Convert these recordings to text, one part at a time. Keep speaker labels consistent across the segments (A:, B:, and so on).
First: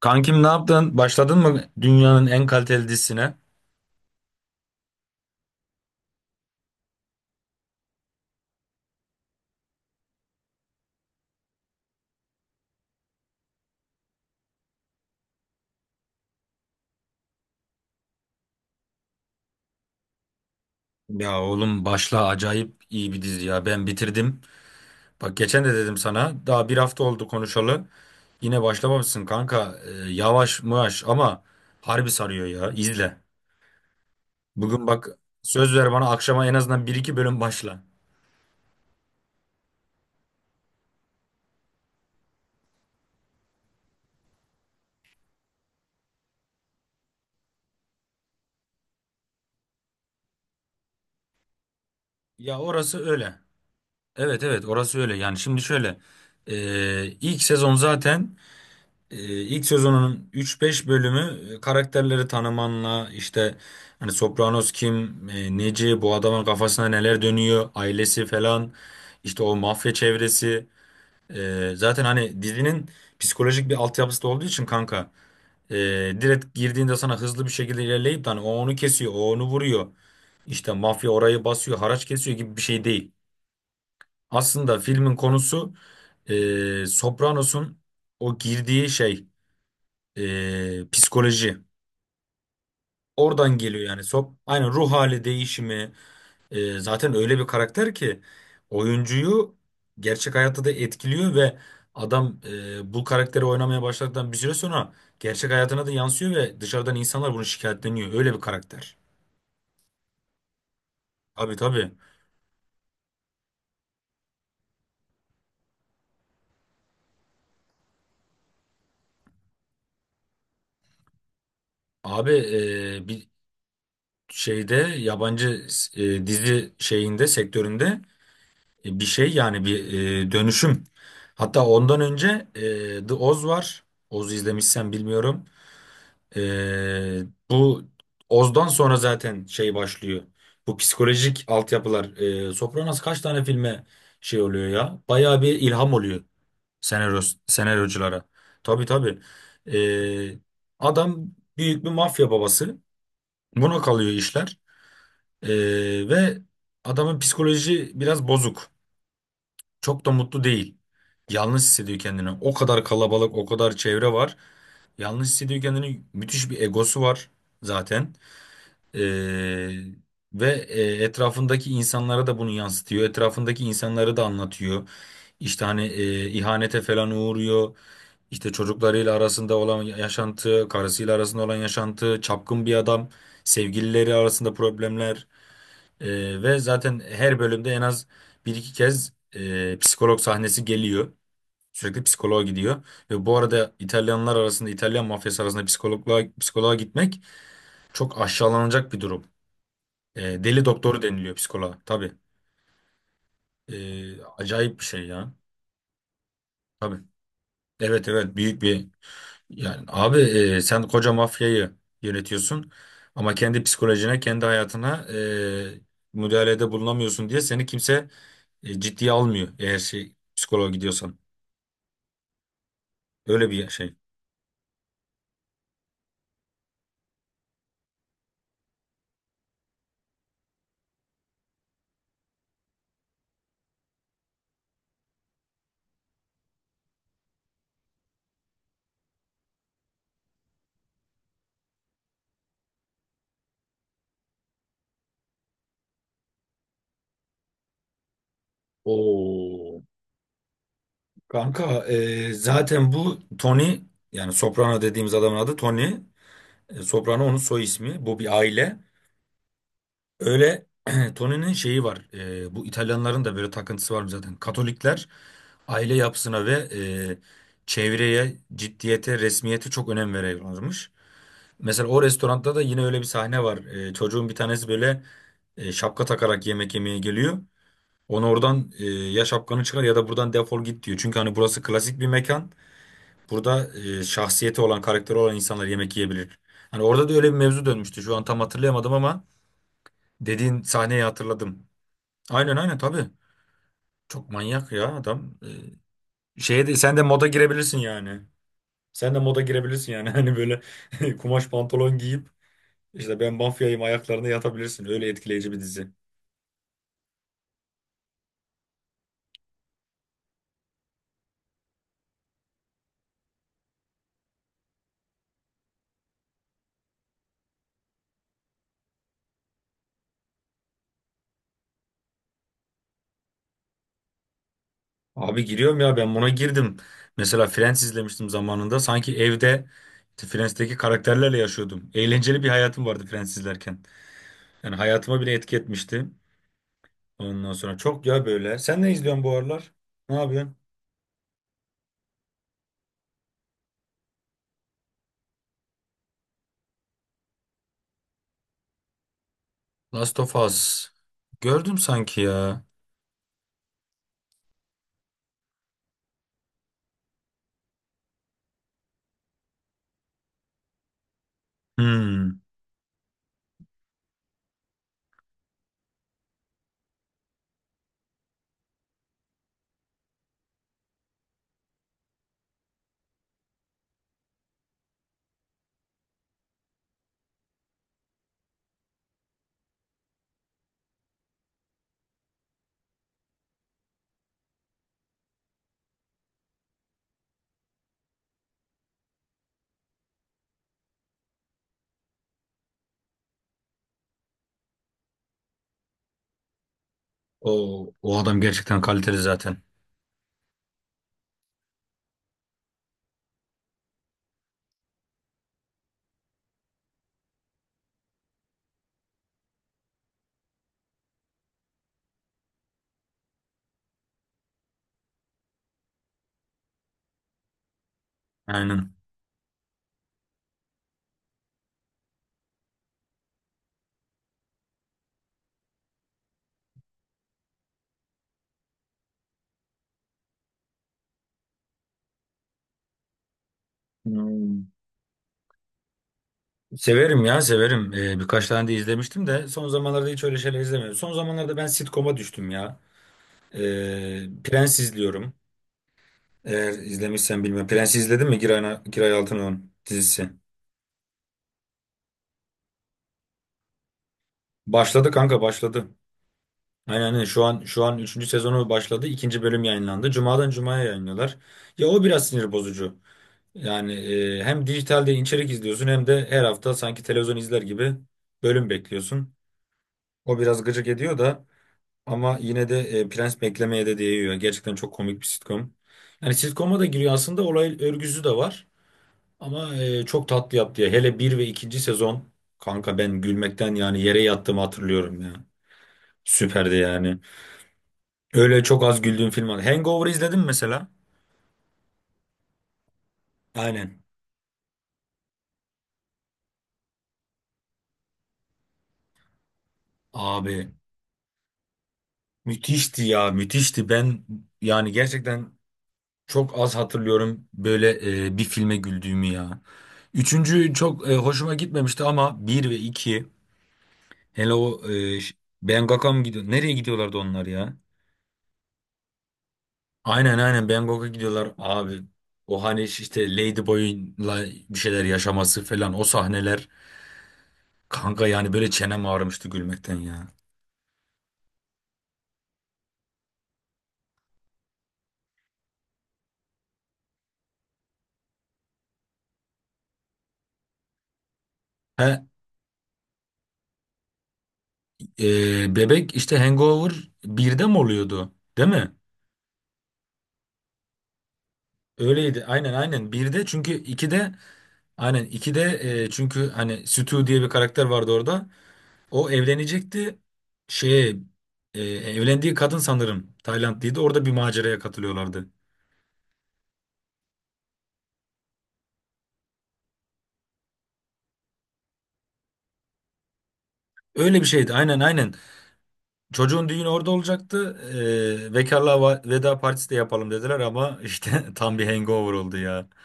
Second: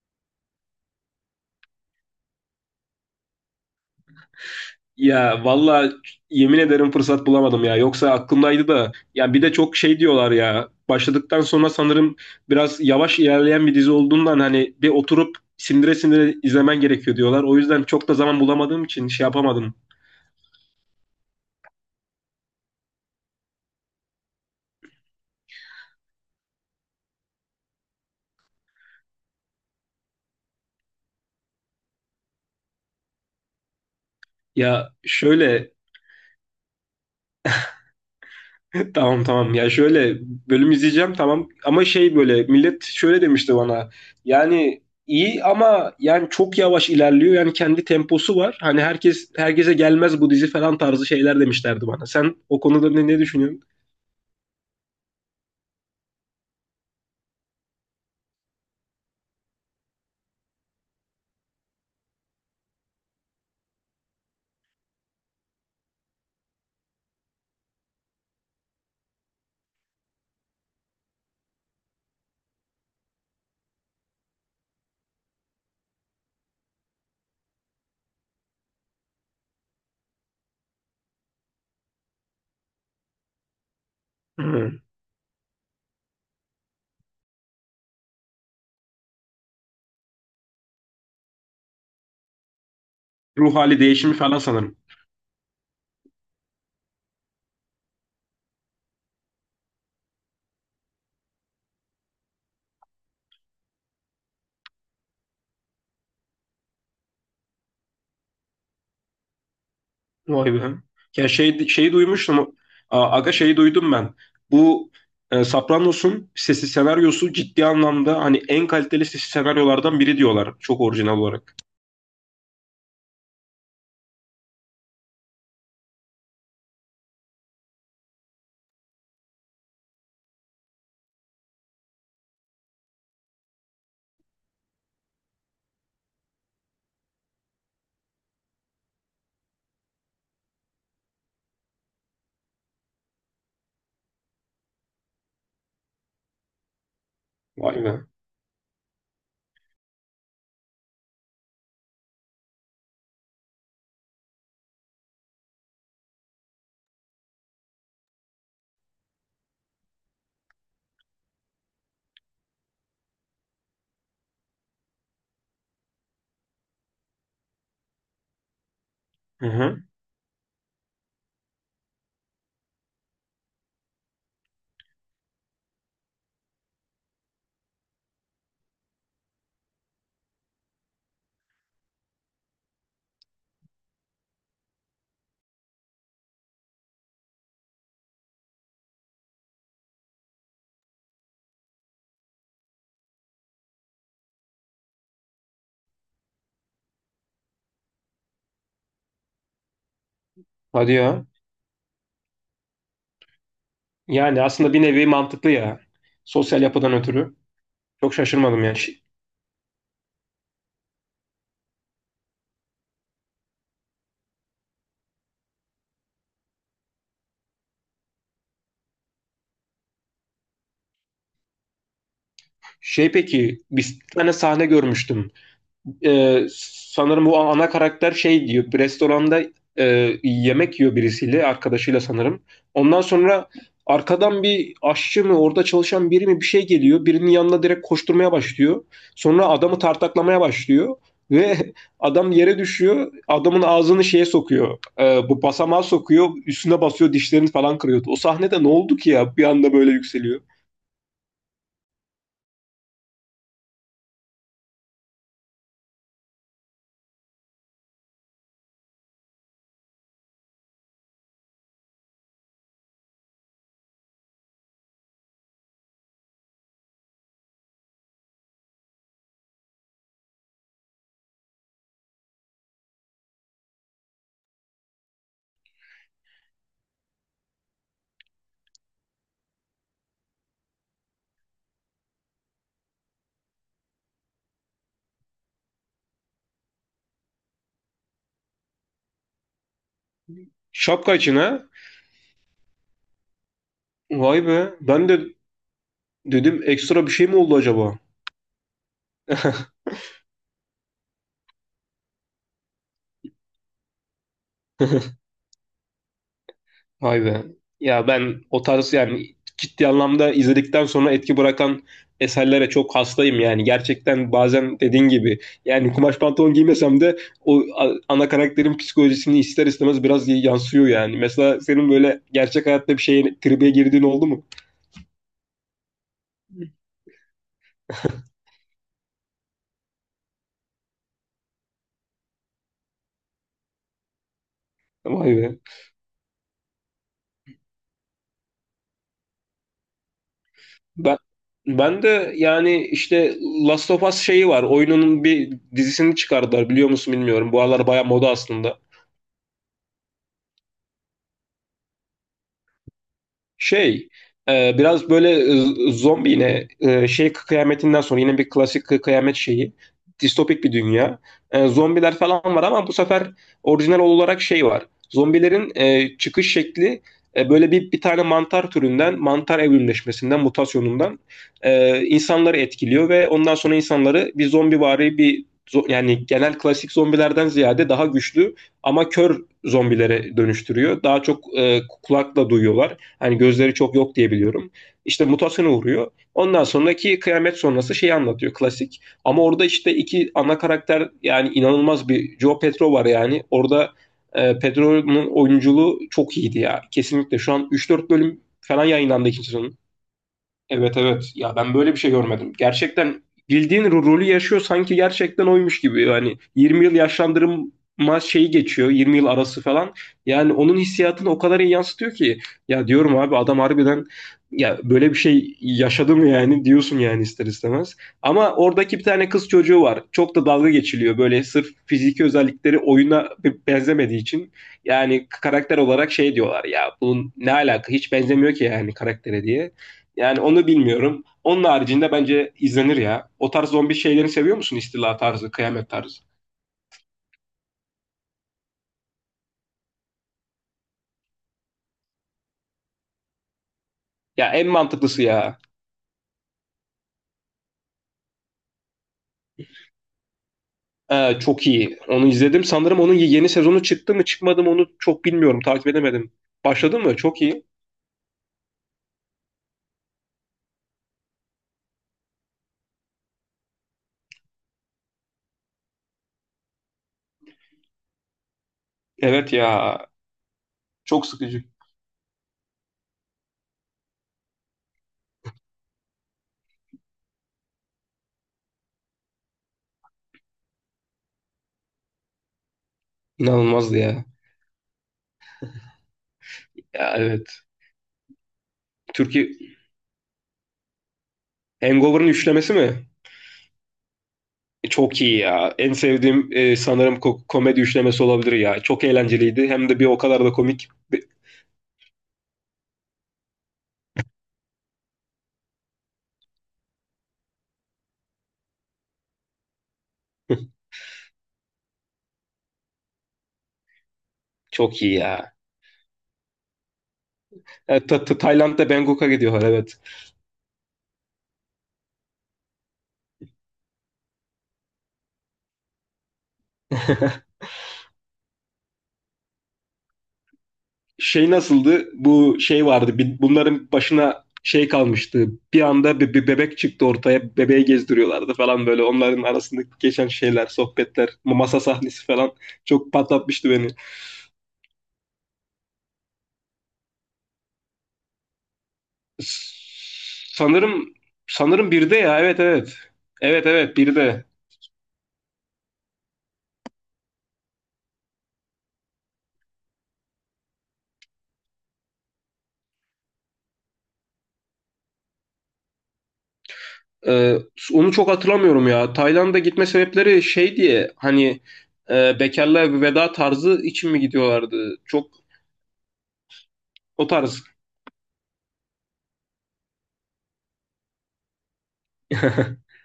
A: Kankim ne yaptın? Başladın mı dünyanın en kaliteli dizisine?
B: Ya valla yemin ederim fırsat bulamadım ya. Yoksa aklımdaydı da. Ya bir de çok şey diyorlar ya. Başladıktan sonra sanırım biraz yavaş ilerleyen bir dizi olduğundan hani bir oturup sindire sindire izlemen gerekiyor diyorlar. O yüzden çok da zaman bulamadığım için şey yapamadım.
A: Ya oğlum başla, acayip iyi bir dizi ya. Ben bitirdim. Bak geçen de dedim sana, daha bir hafta oldu konuşalı. Yine başlamamışsın kanka. Yavaş mıvaş ama harbi sarıyor ya. İzle. Bugün
B: Ya
A: bak,
B: şöyle.
A: söz ver bana, akşama en azından bir iki bölüm başla.
B: Tamam, ya şöyle bölüm izleyeceğim, tamam, ama şey böyle millet şöyle demişti bana, yani iyi ama yani çok yavaş ilerliyor, yani kendi temposu var, hani herkes herkese gelmez bu dizi falan tarzı şeyler demişlerdi bana. Sen
A: Ya
B: o konuda
A: orası
B: ne
A: öyle.
B: düşünüyorsun?
A: Evet, evet, orası öyle. Yani şimdi şöyle. İlk sezon zaten, Ee, ilk sezonunun 3-5 bölümü karakterleri tanımanla işte, hani Sopranos kim, neci, bu adamın kafasında neler dönüyor, ailesi falan, işte o mafya çevresi. Zaten hani dizinin psikolojik bir altyapısı da olduğu için kanka, e, direkt girdiğinde sana hızlı bir şekilde ilerleyip de hani o onu kesiyor, o onu vuruyor. İşte mafya orayı basıyor, haraç kesiyor gibi bir şey değil. Aslında
B: Hı.
A: filmin konusu, Sopranos'un o girdiği şey, psikoloji.
B: Ruh
A: Oradan
B: hali
A: geliyor yani.
B: değişimi falan
A: Aynen,
B: sanırım.
A: ruh hali değişimi. Zaten öyle bir karakter ki, oyuncuyu gerçek hayatta da etkiliyor ve adam, bu karakteri oynamaya başladıktan bir süre sonra gerçek hayatına da yansıyor ve dışarıdan insanlar bunu şikayetleniyor. Öyle bir karakter.
B: Vay be. Ya
A: Tabii,
B: şeyi
A: tabii.
B: duymuştum. Aga şeyi duydum ben, bu Sopranos'un sesi senaryosu ciddi anlamda hani en kaliteli sesi senaryolardan biri diyorlar, çok orijinal olarak.
A: Abi, bir şeyde, yabancı dizi şeyinde, sektöründe, bir şey yani bir dönüşüm. Hatta ondan önce The Oz var. Oz'u izlemişsen bilmiyorum. E, Bu Oz'dan sonra zaten şey başlıyor. Bu psikolojik altyapılar. Sopranos kaç tane filme şey oluyor ya? Bayağı bir ilham oluyor senaryo,
B: Vay be.
A: senaryoculara. Tabii, tabii. E, Adam büyük bir mafya babası. Buna kalıyor işler. E, ve adamın psikoloji biraz bozuk. Çok da mutlu değil. Yalnız hissediyor kendini. O kadar kalabalık, o kadar çevre var. Yalnız hissediyor kendini. Müthiş bir egosu var zaten.
B: Hı
A: Ee,
B: hı.
A: ve etrafındaki insanlara da bunu yansıtıyor. Etrafındaki insanları da anlatıyor. İşte hani ihanete falan uğruyor. İşte çocuklarıyla arasında olan yaşantı, karısıyla arasında olan yaşantı, çapkın bir adam, sevgilileri arasında problemler. Ve zaten her bölümde en az bir iki kez psikolog sahnesi geliyor. Sürekli psikoloğa gidiyor. Ve bu arada İtalyanlar arasında, İtalyan mafyası arasında psikoloğa, psikoloğa gitmek çok aşağılanacak bir durum. Deli
B: Hadi
A: doktoru
B: ya.
A: deniliyor psikoloğa. Tabii.
B: Yani aslında
A: Acayip
B: bir
A: bir şey
B: nevi
A: ya.
B: mantıklı ya. Sosyal yapıdan
A: Tabii.
B: ötürü.
A: Evet,
B: Çok
A: evet, büyük
B: şaşırmadım ya.
A: bir yani, abi, sen koca mafyayı yönetiyorsun ama kendi psikolojine, kendi hayatına e, müdahalede bulunamıyorsun diye, seni kimse ciddiye almıyor eğer şey psikoloğa gidiyorsan.
B: Şey,
A: Öyle
B: peki,
A: bir şey.
B: bir tane sahne görmüştüm. Sanırım bu ana karakter şey diyor. Bir restoranda yemek yiyor birisiyle, arkadaşıyla sanırım. Ondan sonra arkadan bir aşçı mı, orada çalışan biri mi bir şey geliyor. Birinin yanına direkt koşturmaya başlıyor. Sonra adamı tartaklamaya başlıyor. Ve adam yere düşüyor. Adamın ağzını şeye sokuyor. Bu basamağa sokuyor. Üstüne basıyor. Dişlerini falan kırıyordu. O sahnede ne oldu ki ya? Bir anda
A: Oo.
B: böyle yükseliyor.
A: Kanka, zaten bu Tony, yani Soprano dediğimiz adamın adı Tony. Soprano onun soy ismi. Bu bir aile. Öyle Tony'nin şeyi var. Bu İtalyanların da böyle takıntısı var zaten. Katolikler aile yapısına ve e, çevreye, ciddiyete, resmiyete çok önem veriyorlarmış. Mesela o restoranda da yine öyle bir sahne var. Çocuğun bir tanesi böyle şapka takarak yemek yemeye geliyor. Onu oradan, ya şapkanı çıkar ya da buradan defol git, diyor. Çünkü hani burası klasik bir mekan. Burada şahsiyeti olan, karakteri olan insanlar yemek yiyebilir. Hani orada da öyle bir mevzu dönmüştü. Şu an tam hatırlayamadım ama dediğin sahneyi
B: Şapka içine.
A: hatırladım. Aynen, aynen, tabii. Çok
B: Vay
A: manyak
B: be.
A: ya
B: Ben de
A: adam.
B: dedim,
A: Şeye de, sen de
B: ekstra bir şey
A: moda
B: mi oldu
A: girebilirsin
B: acaba?
A: yani. Sen de moda girebilirsin yani. Hani böyle kumaş pantolon giyip işte, ben mafyayım ayaklarına yatabilirsin. Öyle etkileyici bir dizi.
B: Vay be. Ya ben o tarz, yani ciddi anlamda izledikten sonra etki bırakan eserlere çok hastayım yani. Gerçekten bazen dediğin gibi, yani kumaş pantolon giymesem de o ana karakterin psikolojisini ister istemez biraz yansıyor yani. Mesela senin böyle gerçek hayatta bir şeye tribe girdiğin oldu mu?
A: Abi giriyorum ya, ben buna girdim. Mesela Friends izlemiştim zamanında. Sanki evde işte Friends'teki karakterlerle yaşıyordum. Eğlenceli bir hayatım vardı Friends izlerken. Yani hayatıma bile
B: Vay
A: etki
B: be.
A: etmişti. Ondan sonra çok ya böyle. Sen ne izliyorsun bu aralar? Ne yapıyorsun?
B: Ben ben de yani işte Last of Us şeyi var. Oyununun bir dizisini çıkardılar, biliyor musun bilmiyorum. Bu aralar baya moda aslında.
A: Last of Us. Gördüm sanki ya.
B: Şey, biraz böyle zombi yine, şey kıyametinden sonra yine bir klasik kıyamet şeyi. Distopik bir dünya. Zombiler
A: Hmm.
B: falan var ama bu sefer orijinal olarak şey var. Zombilerin çıkış şekli, böyle bir tane mantar türünden, mantar evrimleşmesinden, mutasyonundan insanları etkiliyor ve ondan sonra insanları bir zombivari bir yani genel klasik zombilerden ziyade daha güçlü ama kör zombilere dönüştürüyor. Daha çok kulakla duyuyorlar. Hani gözleri çok yok diye biliyorum. İşte mutasyona uğruyor. Ondan sonraki kıyamet sonrası şeyi anlatıyor klasik. Ama orada işte iki ana karakter, yani inanılmaz bir Joe Petro var yani. Orada Pedro'nun oyunculuğu çok iyiydi ya. Kesinlikle şu an üç
A: O,
B: dört
A: o adam
B: bölüm
A: gerçekten
B: falan
A: kaliteli
B: yayınlandı ikinci
A: zaten.
B: sezonun. Evet evet. Ya ben böyle bir şey görmedim. Gerçekten bildiğin rolü yaşıyor, sanki gerçekten oymuş gibi. Yani 20 yıl yaşlandırma şeyi geçiyor. 20 yıl arası falan. Yani onun hissiyatını o kadar iyi yansıtıyor ki. Ya diyorum, abi adam harbiden ya böyle bir şey yaşadı mı, yani diyorsun yani ister istemez. Ama
A: Aynen.
B: oradaki bir tane kız çocuğu var. Çok da dalga geçiliyor böyle, sırf fiziki özellikleri oyuna benzemediği için. Yani karakter olarak şey diyorlar ya, bunun ne alaka, hiç benzemiyor ki yani karaktere diye. Yani onu bilmiyorum. Onun haricinde bence izlenir ya. O tarz zombi şeylerini seviyor
A: Hmm.
B: musun? İstila tarzı, kıyamet tarzı.
A: Severim ya, severim. Birkaç tane de izlemiştim de son zamanlarda hiç öyle şeyler izlemiyorum. Son zamanlarda ben sitcom'a düştüm ya.
B: Ya en
A: Prens
B: mantıklısı
A: izliyorum.
B: ya.
A: Eğer izlemişsen bilmiyorum. Prens izledin mi, Giray Altınok'un dizisi?
B: Çok iyi. Onu izledim. Sanırım onun yeni sezonu çıktı mı çıkmadı mı onu
A: Başladı
B: çok
A: kanka,
B: bilmiyorum.
A: başladı.
B: Takip edemedim. Başladın
A: Aynen,
B: mı?
A: aynen.
B: Çok
A: şu an
B: iyi.
A: şu an üçüncü sezonu başladı. İkinci bölüm yayınlandı. Cuma'dan Cuma'ya yayınlıyorlar. Ya o biraz sinir bozucu. Yani hem dijitalde içerik izliyorsun, hem de her hafta sanki televizyon izler gibi bölüm bekliyorsun.
B: Evet ya.
A: O biraz gıcık ediyor
B: Çok
A: da,
B: sıkıcı.
A: ama yine de Prens beklemeye de değiyor. Gerçekten çok komik bir sitcom. Yani sitcom'a da giriyor, aslında olay örgüsü de var. Ama çok tatlı yaptı ya. Hele bir ve ikinci sezon kanka, ben gülmekten
B: İnanılmazdı
A: yani yere
B: ya.
A: yattığımı hatırlıyorum ya. Süperdi
B: Ya
A: yani.
B: evet.
A: Öyle çok az güldüğüm film
B: Türkiye
A: var. Hangover izledim mesela?
B: Hangover'ın üçlemesi mi?
A: Aynen.
B: Çok iyi ya. En sevdiğim, sanırım komedi üçlemesi olabilir ya. Çok eğlenceliydi. Hem de bir o kadar da
A: Abi
B: komik.
A: müthişti ya, müthişti. Ben yani gerçekten çok az hatırlıyorum böyle bir filme güldüğümü ya. Üçüncü çok hoşuma gitmemişti ama bir ve iki. Hele o
B: Çok iyi ya.
A: Bangkok'a mı gidiyor? Nereye gidiyorlardı onlar ya?
B: Evet, Tayland'da Bangkok'a gidiyorlar, evet.
A: Aynen, aynen, Bangkok'a gidiyorlar abi. O hani işte Ladyboy'la bir şeyler yaşaması falan, o sahneler. Kanka yani böyle çenem ağrımıştı gülmekten ya.
B: Şey nasıldı? Bu şey vardı. Bunların başına şey kalmıştı. Bir anda bir bebek çıktı ortaya. Bebeği gezdiriyorlardı falan böyle. Onların arasındaki geçen şeyler, sohbetler, masa
A: He,
B: sahnesi falan çok patlatmıştı beni.
A: Bebek işte, Hangover birde mi oluyordu? Değil mi?
B: S- Sanırım sanırım bir de, ya
A: Öyleydi.
B: evet
A: Aynen,
B: evet.
A: aynen. Birde
B: Evet
A: çünkü
B: evet bir
A: 2'de,
B: de.
A: aynen 2'de, çünkü hani Stu diye bir karakter vardı orada. O evlenecekti. Şeye, evlendiği kadın sanırım Taylandlıydı. Orada bir maceraya katılıyorlardı.
B: Ee, Onu çok hatırlamıyorum ya. Tayland'a gitme sebepleri şey diye, hani bekarlığa veda tarzı için mi
A: Öyle bir şeydi.
B: gidiyorlardı?
A: Aynen,
B: Çok.
A: aynen. Çocuğun düğünü orada
B: O tarz.
A: olacaktı. Bekarlığa veda partisi de yapalım dediler, ama işte tam bir hangover oldu ya.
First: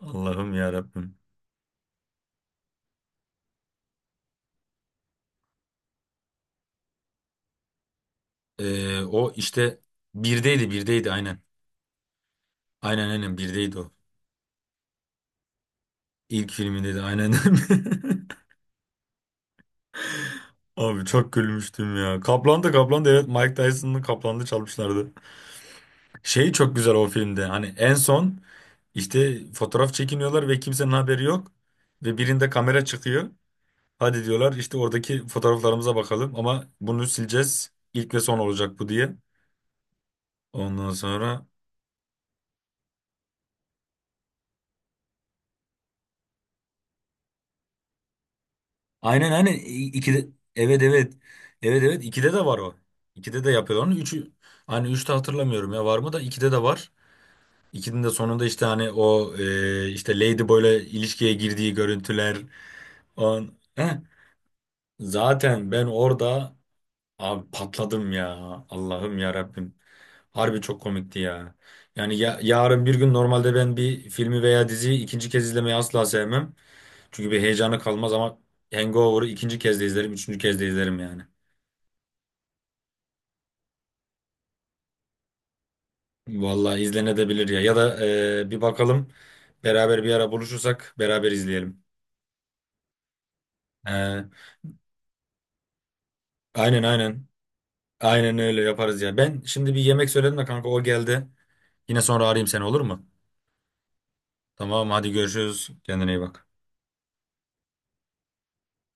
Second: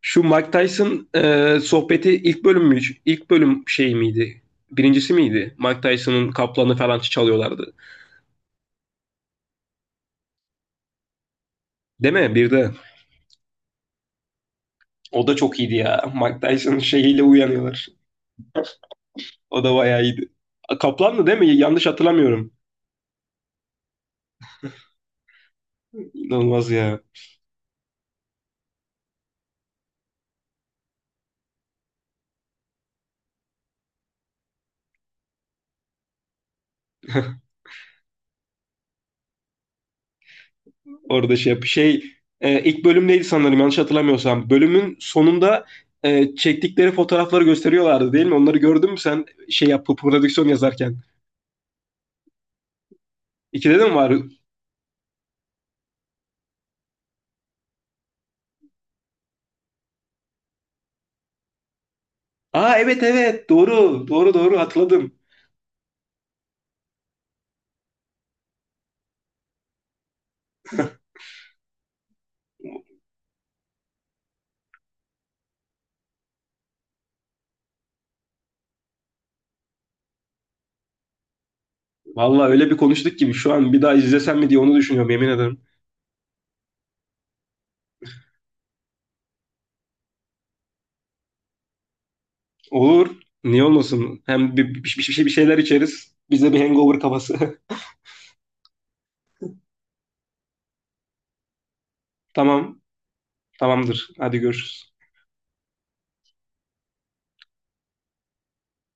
B: Şu Mike
A: Allah'ım ya
B: Tyson
A: Rabbim.
B: sohbeti ilk bölüm mü? İlk bölüm şey miydi? Birincisi miydi? Mike Tyson'ın kaplanı falan çalıyorlardı.
A: O işte birdeydi, birdeydi, aynen.
B: Değil mi? Bir de.
A: Aynen, aynen, birdeydi o.
B: O da çok iyiydi ya. Mike
A: İlk
B: Tyson'ın
A: filminde de
B: şeyiyle
A: aynen.
B: uyanıyorlar. O da bayağı iyiydi.
A: Abi
B: Kaplandı
A: çok
B: değil mi? Yanlış
A: gülmüştüm ya.
B: hatırlamıyorum.
A: Kaplan da, Kaplan da, evet, Mike Tyson'ın Kaplan'da çalmışlardı. Şey
B: İnanılmaz
A: çok güzel
B: ya.
A: o filmde. Hani en son işte fotoğraf çekiniyorlar ve kimsenin haberi yok. Ve birinde kamera çıkıyor. Hadi diyorlar işte, oradaki fotoğraflarımıza bakalım ama bunu sileceğiz. İlk ve son olacak bu diye. Ondan
B: Orada
A: sonra,
B: şey, ilk bölüm neydi sanırım, yanlış hatırlamıyorsam. Bölümün sonunda çektikleri fotoğrafları gösteriyorlardı değil mi? Onları gördün mü sen
A: aynen, aynen.
B: şey yap
A: İkide,
B: prodüksiyon
A: evet,
B: yazarken?
A: evet. Evet, evet. İkide de var o. İkide de
B: İkide
A: yapıyorlar
B: de mi
A: onu.
B: var?
A: Hani üçte hatırlamıyorum ya var mı, da ikide de var. İkinin de sonunda işte, hani o işte Ladyboy'la ilişkiye girdiği görüntüler.
B: Aa evet evet,
A: Heh.
B: doğru doğru doğru hatırladım.
A: Zaten ben orada abi patladım ya. Allah'ım ya Rabbim. Harbi çok komikti ya. Yani ya, yarın bir gün normalde ben bir filmi veya diziyi ikinci kez izlemeyi asla sevmem. Çünkü bir heyecanı kalmaz, ama Hangover'ı ikinci kez de izlerim, üçüncü kez de izlerim yani.
B: Vallahi öyle bir konuştuk gibi, şu an bir daha izlesem mi diye onu düşünüyorum, yemin ederim.
A: Vallahi izlenebilir ya. Ya da bir bakalım, beraber bir ara buluşursak beraber izleyelim.
B: Olur. Niye olmasın?
A: E,
B: Hem bir şeyler içeriz. Bize bir
A: aynen,
B: hangover
A: aynen.
B: kafası.
A: Aynen öyle yaparız ya. Ben şimdi bir yemek söyledim de kanka, o geldi. Yine sonra arayayım seni,
B: Tamam.
A: olur mu?
B: Tamamdır. Hadi
A: Tamam,
B: görüşürüz.
A: hadi görüşürüz. Kendine iyi bak.